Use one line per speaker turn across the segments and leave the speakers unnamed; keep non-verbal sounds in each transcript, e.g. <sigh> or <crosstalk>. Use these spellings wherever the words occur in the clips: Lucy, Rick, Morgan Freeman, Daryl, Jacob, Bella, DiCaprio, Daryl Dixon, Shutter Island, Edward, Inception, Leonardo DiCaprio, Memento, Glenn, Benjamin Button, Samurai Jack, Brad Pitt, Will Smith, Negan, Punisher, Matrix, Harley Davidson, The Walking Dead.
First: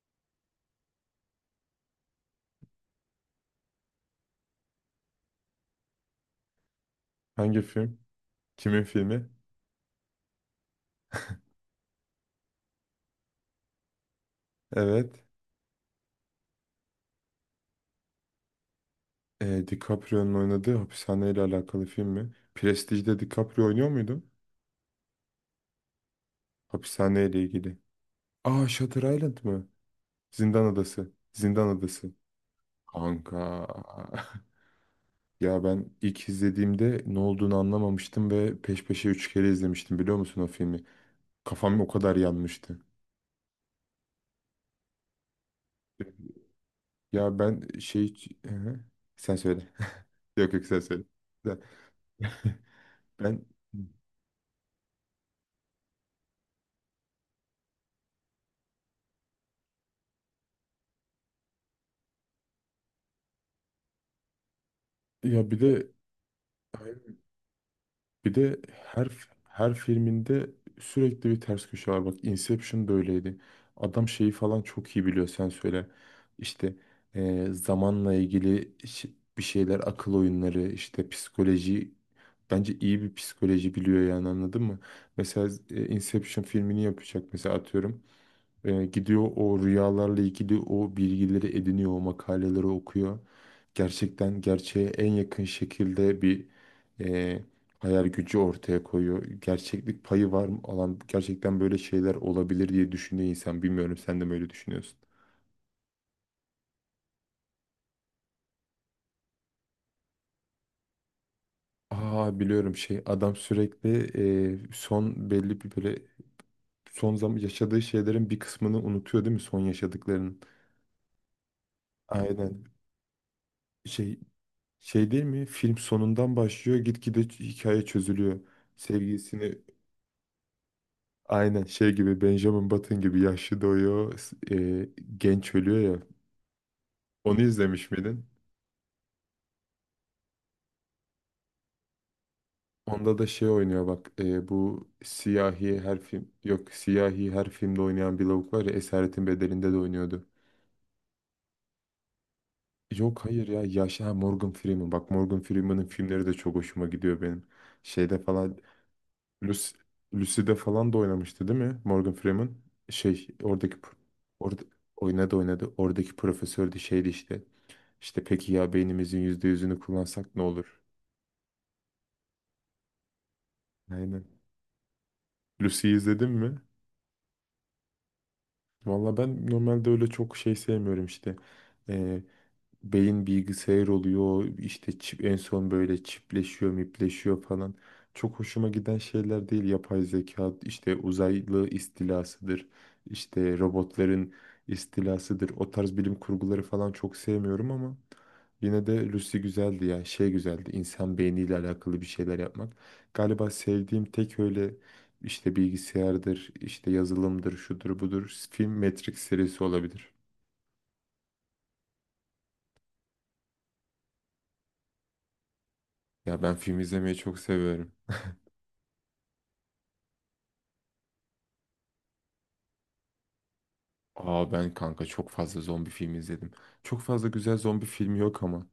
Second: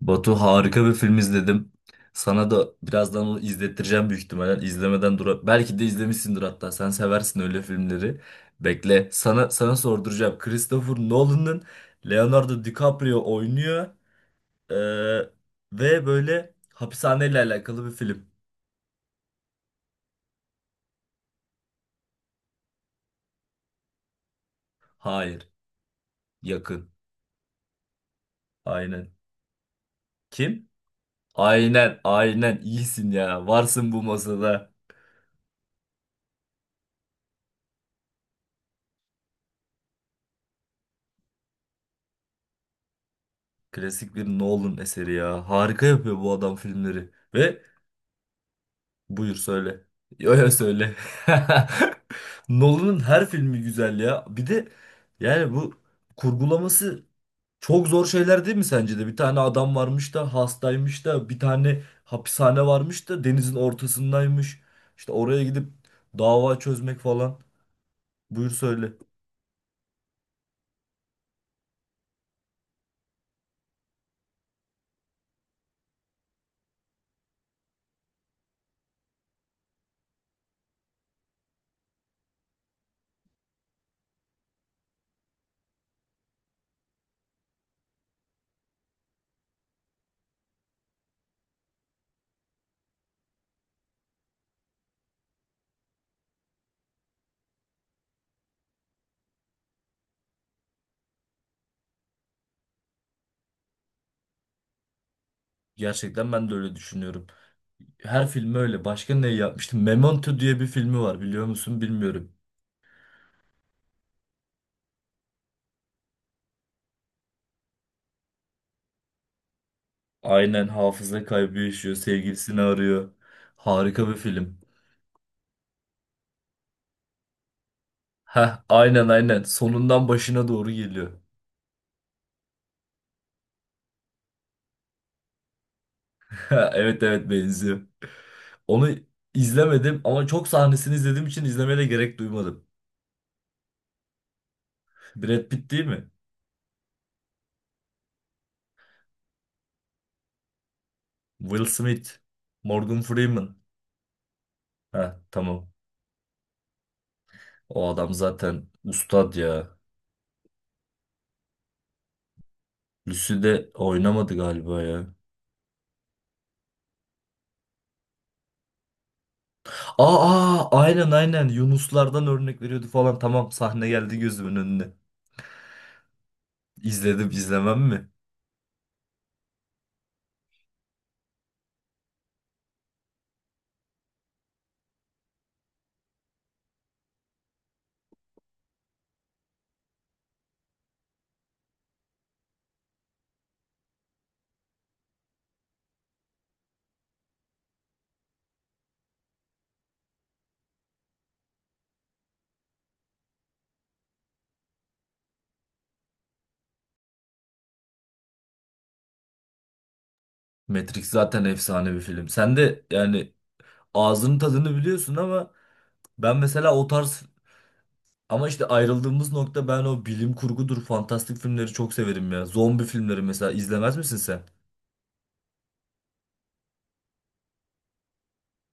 Batu harika bir film izledim. Sana da birazdan onu izlettireceğim büyük ihtimalle. İzlemeden dur. Belki de izlemişsindir hatta. Sen seversin öyle
Hangi film?
filmleri.
Kimin
Bekle.
filmi?
Sana sorduracağım. Christopher Nolan'ın Leonardo DiCaprio oynuyor. Ee,
Evet.
ve böyle hapishaneyle alakalı bir film.
E, DiCaprio'nun oynadığı hapishaneyle alakalı film mi? Prestige'de DiCaprio oynuyor muydu?
Hayır. Yakın.
Hapishaneyle ilgili. Aa, Shutter
Aynen.
Island mı? Zindan
Kim?
Adası. Zindan
Aynen.
Adası.
Aynen. İyisin ya.
Kanka.
Varsın bu
<laughs>
masada.
Ya ben ilk izlediğimde ne olduğunu anlamamıştım ve peş peşe üç kere izlemiştim, biliyor musun o filmi? Kafam o kadar yanmıştı.
Klasik bir Nolan eseri ya. Harika yapıyor bu adam filmleri.
Ya
Ve
ben şey... Hı hı.
buyur
Sen söyle.
söyle. Yo
<laughs>
yo
Yok yok sen
söyle.
söyle. Sen-
<laughs> Nolan'ın
<laughs>
her
Ben
filmi güzel ya. Bir de yani bu kurgulaması çok zor şeyler değil mi sence de? Bir tane adam varmış da hastaymış da bir tane hapishane varmış da denizin ortasındaymış. İşte oraya
ya bir
gidip
de
dava çözmek falan.
Bir
Buyur
de
söyle.
her her filminde sürekli bir ters köşe var. Bak, Inception da öyleydi. Adam şeyi falan çok iyi biliyor, sen söyle. İşte zamanla ilgili bir şeyler, akıl oyunları, işte psikoloji, bence iyi bir psikoloji biliyor yani, anladın mı? Mesela Inception filmini yapacak mesela, atıyorum. Gidiyor, o rüyalarla ilgili o bilgileri ediniyor, o makaleleri okuyor. Gerçekten gerçeğe en yakın şekilde bir e, hayal gücü ortaya koyuyor. Gerçeklik payı var mı, alan gerçekten böyle şeyler olabilir diye düşünüyor insan. Bilmiyorum, sen de mi öyle düşünüyorsun?
Gerçekten ben de öyle düşünüyorum. Her filmi öyle. Başka ne yapmıştım? Memento diye bir filmi var biliyor musun? Bilmiyorum.
Aa, biliyorum, şey, adam sürekli son belli bir böyle son zaman yaşadığı şeylerin bir kısmını unutuyor değil mi, son yaşadıklarının?
Aynen hafıza kaybı yaşıyor. Sevgilisini
Aynen.
arıyor. Harika bir
Şey,
film.
Değil mi? Film sonundan başlıyor, gitgide hikaye çözülüyor.
Heh, aynen aynen.
Sevgilisini
Sonundan başına doğru geliyor.
aynen şey gibi, Benjamin Button gibi yaşlı doğuyor, genç ölüyor ya.
<laughs> Evet evet
Onu
benziyor.
izlemiş miydin?
Onu izlemedim ama çok sahnesini izlediğim için izlemeye de gerek duymadım.
Onda da şey oynuyor bak, bu
Brad Pitt
siyahi,
değil
her
mi?
film, yok, siyahi her filmde oynayan bir lavuk var ya, Esaretin Bedeli'nde de oynuyordu.
Will Smith. Morgan
Yok, hayır
Freeman.
ya, yaşlı, ha, Morgan Freeman, bak
Heh,
Morgan
tamam.
Freeman'ın filmleri de çok hoşuma gidiyor benim.
O adam
Şeyde falan,
zaten ustad
Lucy,
ya.
Lucy'de falan da oynamıştı değil mi Morgan Freeman? Şey,
Lucy'de
oradaki
oynamadı
orada
galiba ya.
oynadı oynadı. Oradaki profesör de şeydi işte. İşte, peki ya beynimizin %100'ünü
Aa,
kullansak ne
aa,
olur?
aynen aynen. Yunuslardan örnek veriyordu falan. Tamam sahne geldi
Aynen.
gözümün önüne.
Lucy'yi izledin mi?
İzledim izlemem mi?
Valla ben normalde öyle çok şey sevmiyorum işte. Beyin bilgisayar oluyor işte, çip, en son böyle çipleşiyor mipleşiyor falan. Çok hoşuma giden şeyler değil, yapay zeka, işte uzaylı istilasıdır, işte robotların istilasıdır, o tarz bilim kurguları falan çok sevmiyorum ama yine de Lucy güzeldi ya, şey güzeldi, insan beyniyle alakalı bir şeyler yapmak. Galiba sevdiğim tek öyle işte bilgisayardır, işte yazılımdır, şudur budur film, Matrix serisi olabilir.
Matrix zaten efsane bir film. Sen de yani ağzının tadını biliyorsun ama ben
Ya ben
mesela
film
o
izlemeyi
tarz
çok seviyorum.
ama işte ayrıldığımız nokta ben o bilim kurgudur, fantastik filmleri çok severim ya. Zombi filmleri mesela izlemez misin sen?
Aa, ben kanka çok fazla zombi filmi izledim. Çok fazla güzel zombi filmi yok ama.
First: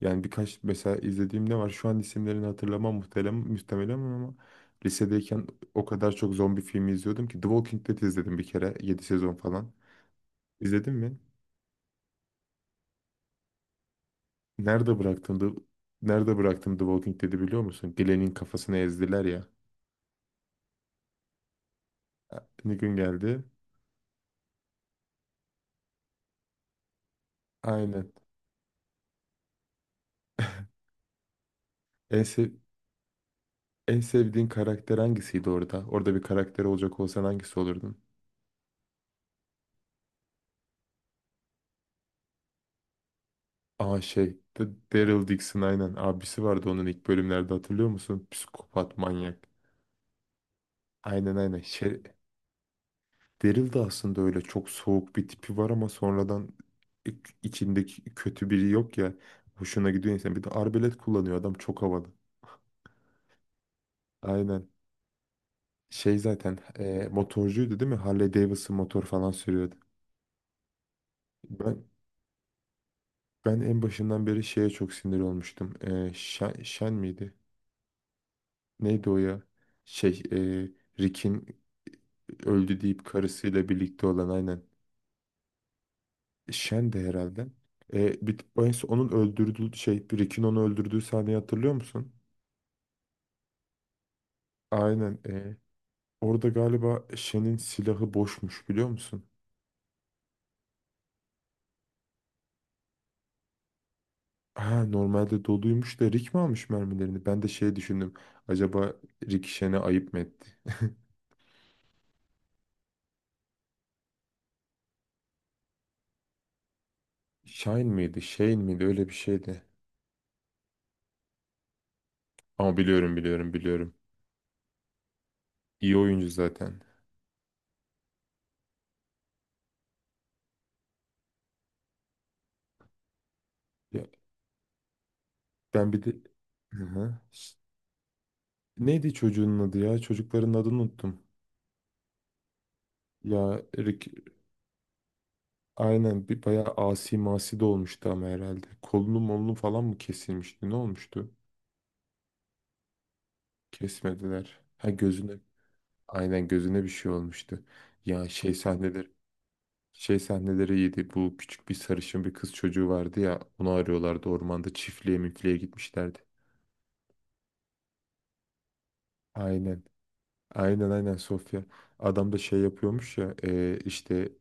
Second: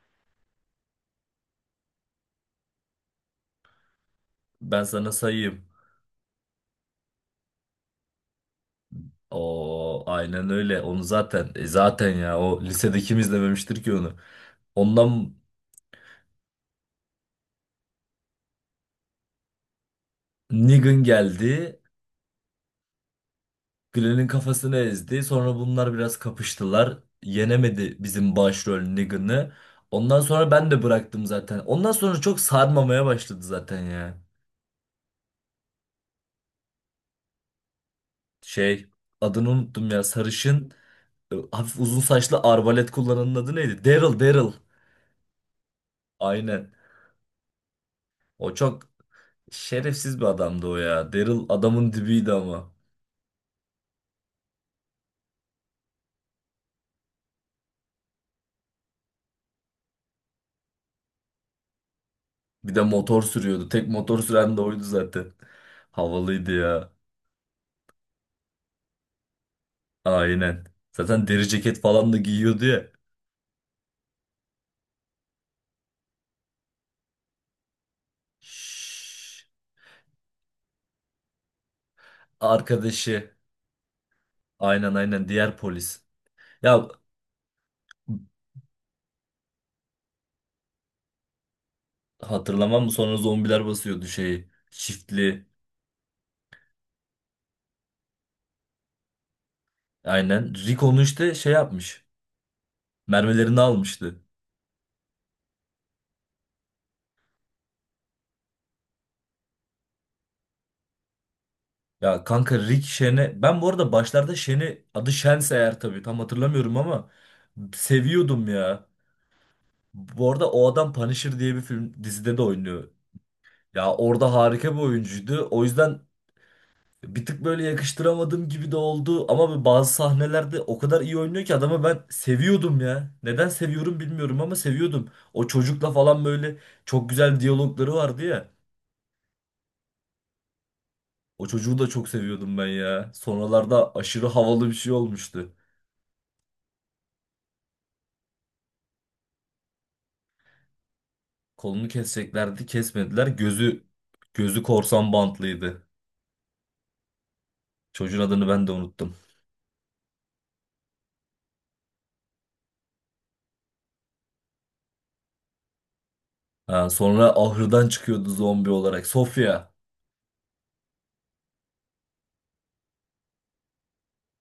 Yani birkaç, mesela izlediğim ne var? Şu an isimlerini hatırlamam muhtemelen, ama
Ben sana
lisedeyken
sayayım.
o kadar çok zombi filmi izliyordum ki The Walking Dead izledim bir kere, 7 sezon falan.
O aynen öyle.
İzledin
Onu
mi?
zaten zaten ya o lisede kim izlememiştir ki onu.
Nerede
Ondan
bıraktım The, Nerede bıraktım The Walking Dead'i biliyor musun? Glenn'in kafasını ezdiler ya.
Negan geldi.
Ne gün geldi?
Glenn'in kafasını ezdi. Sonra bunlar biraz kapıştılar. Yenemedi
Aynen.
bizim başrol Negan'ı. Ondan sonra ben de bıraktım zaten. Ondan sonra
En,
çok
sev-
sarmamaya başladı zaten
en
ya.
sevdiğin karakter hangisiydi orada? Orada bir karakter olacak olsan hangisi olurdun?
Şey adını unuttum ya sarışın hafif uzun saçlı arbalet kullananın adı neydi?
Aa,
Daryl
şey,
Daryl.
Daryl Dixon, aynen, abisi vardı
Aynen.
onun ilk bölümlerde, hatırlıyor musun?
O çok
Psikopat manyak.
şerefsiz bir adamdı o ya.
Aynen
Daryl
aynen.
adamın
Şey,
dibiydi ama.
Daryl de aslında öyle çok soğuk bir tipi var ama sonradan i- içindeki kötü biri yok ya. Hoşuna gidiyor insan. Bir de arbelet kullanıyor adam, çok havalı.
Bir de motor sürüyordu. Tek motor süren de
Aynen.
oydu zaten.
Şey,
Havalıydı
zaten
ya.
motorcuydu değil mi? Harley Davidson motor falan sürüyordu.
Aynen. Zaten deri ceket
Ben
falan da giyiyordu ya.
ben en başından beri şeye çok sinir olmuştum. Shen, Shen miydi? Neydi o
Şşş.
ya? Şey, Rick'in öldü deyip
Arkadaşı.
karısıyla birlikte olan, aynen.
Aynen aynen diğer polis. Ya
Shen de herhalde. En son onun öldürdüğü şey, Rick'in onu öldürdüğü sahneyi hatırlıyor musun?
hatırlamam mı sonra zombiler basıyordu şeyi.
Aynen.
Çiftli.
Orada galiba Shen'in silahı boşmuş, biliyor musun?
Aynen. Rick onu işte şey yapmış. Mermilerini almıştı.
Ha, normalde doluymuş da Rick mi almış mermilerini? Ben de şey düşündüm. Acaba Rick Shen'e ayıp mı etti?
Ya kanka Rick Shen'e ben bu arada başlarda Shen'i adı Shen'se eğer tabii tam hatırlamıyorum ama
<laughs> Shine miydi,
seviyordum
Shane miydi?
ya.
Öyle bir şeydi.
Bu arada o adam Punisher diye bir film dizide de
Ama
oynuyor.
biliyorum, biliyorum,
Ya
biliyorum.
orada harika bir oyuncuydu. O
İyi
yüzden
oyuncu zaten.
bir tık böyle yakıştıramadığım gibi de oldu ama bazı sahnelerde o kadar iyi oynuyor ki adamı ben seviyordum ya. Neden seviyorum
Ya,
bilmiyorum ama seviyordum. O çocukla
ben bir de...
falan böyle
Hı
çok
hı.
güzel diyalogları vardı ya.
Neydi çocuğun adı ya? Çocukların adını unuttum.
O çocuğu da çok seviyordum ben ya.
Ya
Sonralarda
Rick,
aşırı havalı bir şey olmuştu.
aynen, bir bayağı asi masi de olmuştu ama herhalde. Kolunu molunu falan mı kesilmişti, ne olmuştu?
Kolunu keseceklerdi, kesmediler. Gözü
Kesmediler.
gözü
Ha,
korsan
gözüne,
bantlıydı.
aynen, gözüne bir şey olmuştu.
Çocuğun
Ya,
adını
şey
ben de
sahneleri,
unuttum.
iyiydi. Bu, küçük bir sarışın bir kız çocuğu vardı ya, onu arıyorlardı ormanda, çiftliğe müfliğe gitmişlerdi.
Ha, sonra ahırdan çıkıyordu zombi olarak. Sofya
Aynen. Aynen aynen, Sofya. Adam da şey yapıyormuş ya, işte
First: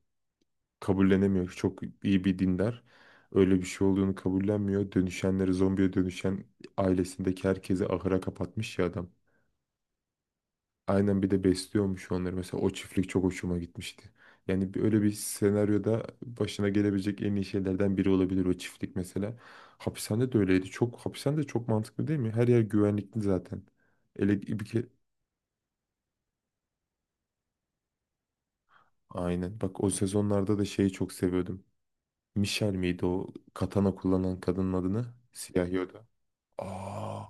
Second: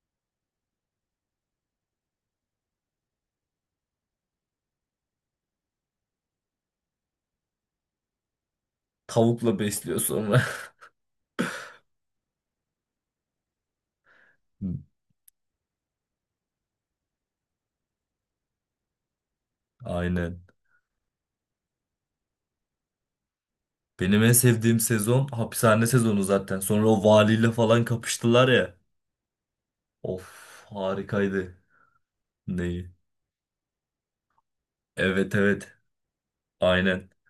kabullenemiyor. Çok iyi bir dindar. Öyle bir şey olduğunu kabullenmiyor. Dönüşenleri, zombiye dönüşen ailesindeki herkesi ahıra kapatmış ya adam.
tavukla besliyor sonra.
Aynen, bir de besliyormuş onları. Mesela o çiftlik çok hoşuma gitmişti. Yani öyle bir senaryoda başına gelebilecek en iyi şeylerden biri olabilir o çiftlik mesela.
<laughs>
Hapishane de
Aynen.
öyleydi. Çok, hapishane de çok mantıklı değil mi? Her yer güvenlikli zaten.
Benim en
Ele bir
sevdiğim
ke-
sezon hapishane sezonu zaten. Sonra o valiyle falan kapıştılar ya.
Aynen. Bak, o sezonlarda
Of
da şeyi çok
harikaydı.
seviyordum. Michelle
Neyi?
miydi o katana kullanan kadının adını?
Evet evet.
Siyahi, o da.
Aynen.
Aa,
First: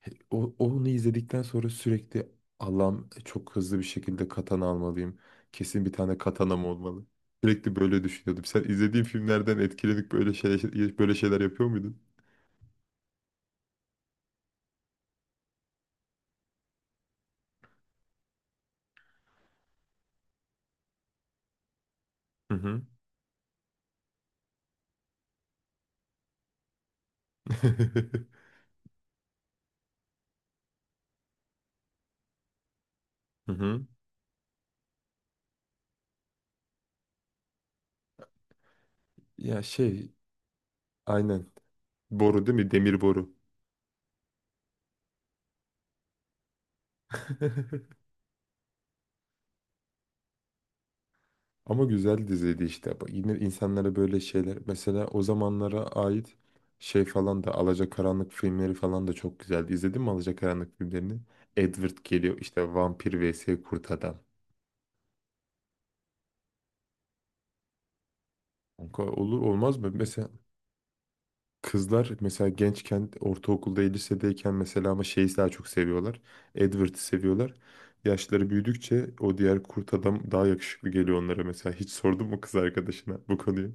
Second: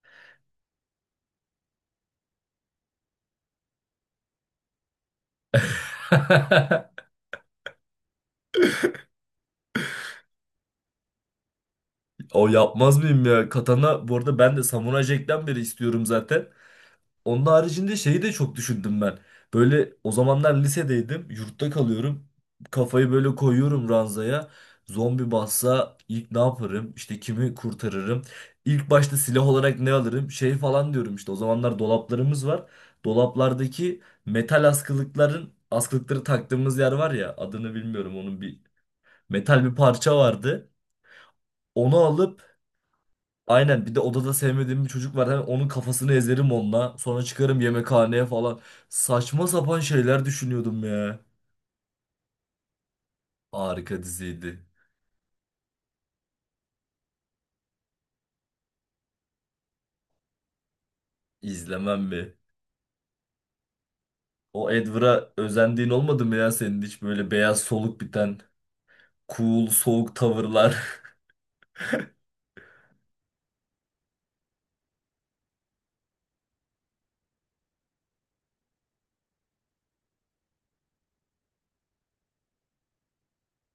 onu izledikten sonra sürekli, Allah'ım çok hızlı bir şekilde katana almalıyım. Kesin bir tane katanam olmalı.
<laughs>
Sürekli böyle düşünüyordum. Sen izlediğin filmlerden etkilenip böyle şeyler, yapıyor muydun?
O yapmaz mıyım ya? Katana bu arada ben de Samuray Jack'ten beri istiyorum zaten. Onun haricinde şeyi de çok düşündüm ben. Böyle o zamanlar lisedeydim. Yurtta kalıyorum.
Hı hı.
Kafayı böyle koyuyorum ranzaya. Zombi bassa ilk ne yaparım? İşte kimi kurtarırım?
<laughs>
İlk başta silah olarak ne alırım? Şey falan diyorum işte. O zamanlar dolaplarımız var.
Hı hı.
Dolaplardaki metal askılıkların askılıkları taktığımız yer var ya adını bilmiyorum onun bir
Ya,
metal bir
şey,
parça vardı.
aynen.
Onu
Boru değil
alıp
mi? Demir boru.
aynen bir de odada sevmediğim bir çocuk var. Hemen onun kafasını ezerim onunla. Sonra çıkarım yemekhaneye falan. Saçma sapan şeyler düşünüyordum ya.
Ama güzel diziydi işte. Bu, yine insanlara
Harika
böyle şeyler.
diziydi.
Mesela o zamanlara ait şey falan da, Alacakaranlık filmleri falan da çok güzeldi. İzledin mi Alacakaranlık filmlerini? Edward
İzlemem mi?
geliyor işte, vampir vs kurt adam.
O Edward'a özendiğin olmadı mı ya senin hiç böyle beyaz soluk biten
Kanka, olur
cool
olmaz mı?
soğuk
Mesela
tavırlar. <laughs>
kızlar, mesela gençken, ortaokulda, lisedeyken mesela, ama şeyi daha çok seviyorlar. Edward'ı seviyorlar. Yaşları büyüdükçe o diğer kurt adam daha yakışıklı geliyor onlara mesela. Hiç sordun mu kız arkadaşına bu konuyu?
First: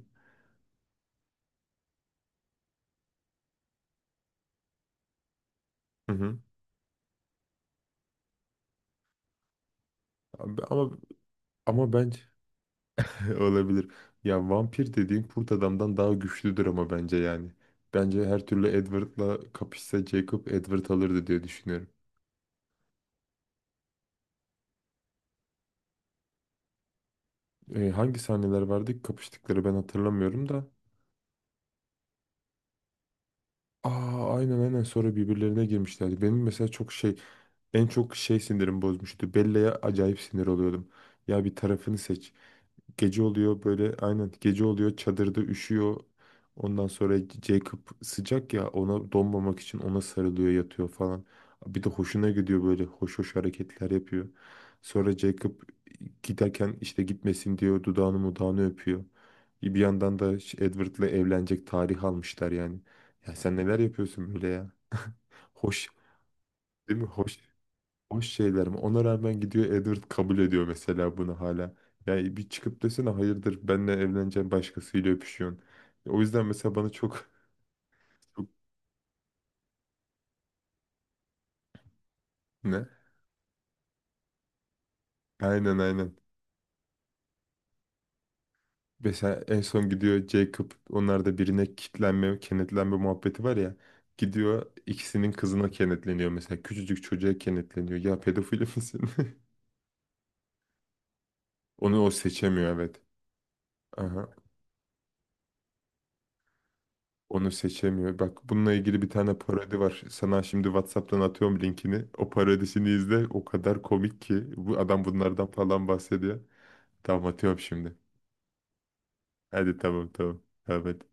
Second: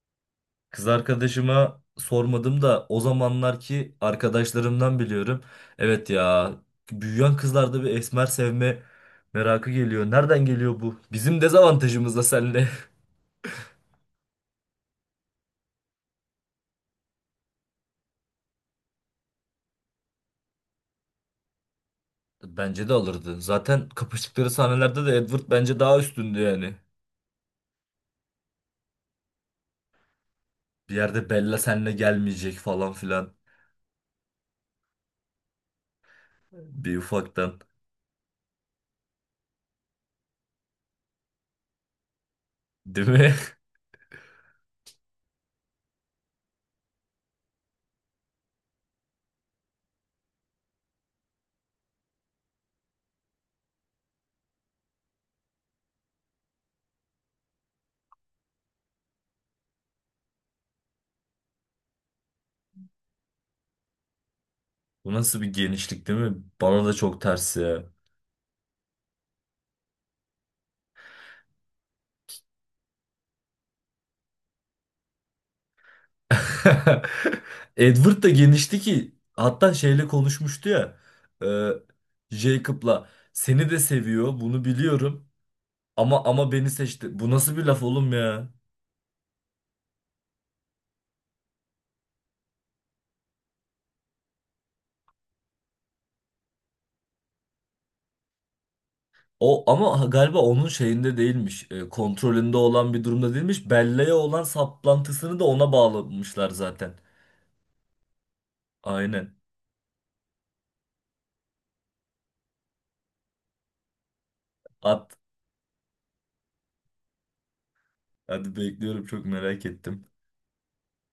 Kız arkadaşıma sormadım da o zamanlarki arkadaşlarımdan biliyorum. Evet
Hı hı.
ya büyüyen kızlarda bir esmer sevme merakı geliyor. Nereden
Abi,
geliyor
Ama
bu? Bizim
ama
dezavantajımız
bence
da seninle.
<laughs> olabilir. Ya vampir dediğin kurt adamdan daha güçlüdür ama, bence yani. Bence her türlü Edward'la kapışsa Jacob, Edward alırdı diye düşünüyorum.
Bence de alırdı. Zaten kapıştıkları sahnelerde de Edward bence daha üstündü yani.
Hangi sahneler vardı ki kapıştıkları, ben hatırlamıyorum da.
Bir yerde Bella seninle gelmeyecek falan filan.
Aa, aynen aynen, sonra birbirlerine girmişlerdi. Benim mesela çok
Bir
şey,
ufaktan.
sinirim bozmuştu. Bella'ya acayip sinir oluyordum. Ya, bir tarafını seç.
Değil
Gece
mi?
oluyor böyle, aynen gece oluyor, çadırda üşüyor. Ondan sonra Jacob sıcak ya, ona donmamak için ona sarılıyor, yatıyor falan. Bir de hoşuna gidiyor, böyle hoş hoş hareketler yapıyor. Sonra Jacob giderken işte gitmesin diyor, dudağını mudağını öpüyor. Bir yandan da Edward'la evlenecek, tarih almışlar yani. Ya sen neler yapıyorsun böyle ya?
<laughs> Bu nasıl bir
Hoş
genişlik değil mi? Bana da
değil mi?
çok ters ya.
Boş şeyler mi? Ona rağmen gidiyor Edward, kabul ediyor mesela bunu hala. Yani bir çıkıp desene, hayırdır, benle evleneceğim, başkasıyla öpüşüyorsun. O yüzden mesela bana çok
<laughs> Edward da
<laughs> çok
genişti ki hatta şeyle konuşmuştu ya. E,
ne?
Jacob'la seni de seviyor bunu biliyorum
Aynen aynen.
ama ama beni seçti. Bu nasıl bir laf oğlum ya?
Mesela en son gidiyor Jacob, onlarda birine kitlenme, kenetlenme muhabbeti var ya. Gidiyor ikisinin kızına kenetleniyor mesela. Küçücük çocuğa kenetleniyor. Ya pedofil misin? <laughs>
O ama galiba onun şeyinde değilmiş.
Onu o
Kontrolünde
seçemiyor,
olan
evet.
bir durumda değilmiş. Belleğe
Aha.
olan saplantısını da ona bağlamışlar zaten.
Onu seçemiyor. Bak, bununla ilgili bir
Aynen.
tane parodi var. Sana şimdi WhatsApp'tan atıyorum linkini. O parodisini izle. O kadar komik ki. Bu adam
At.
bunlardan falan bahsediyor. Tamam, atıyorum şimdi.
Hadi bekliyorum çok merak
Hadi,
ettim.
tamam tamam. Tamam hadi.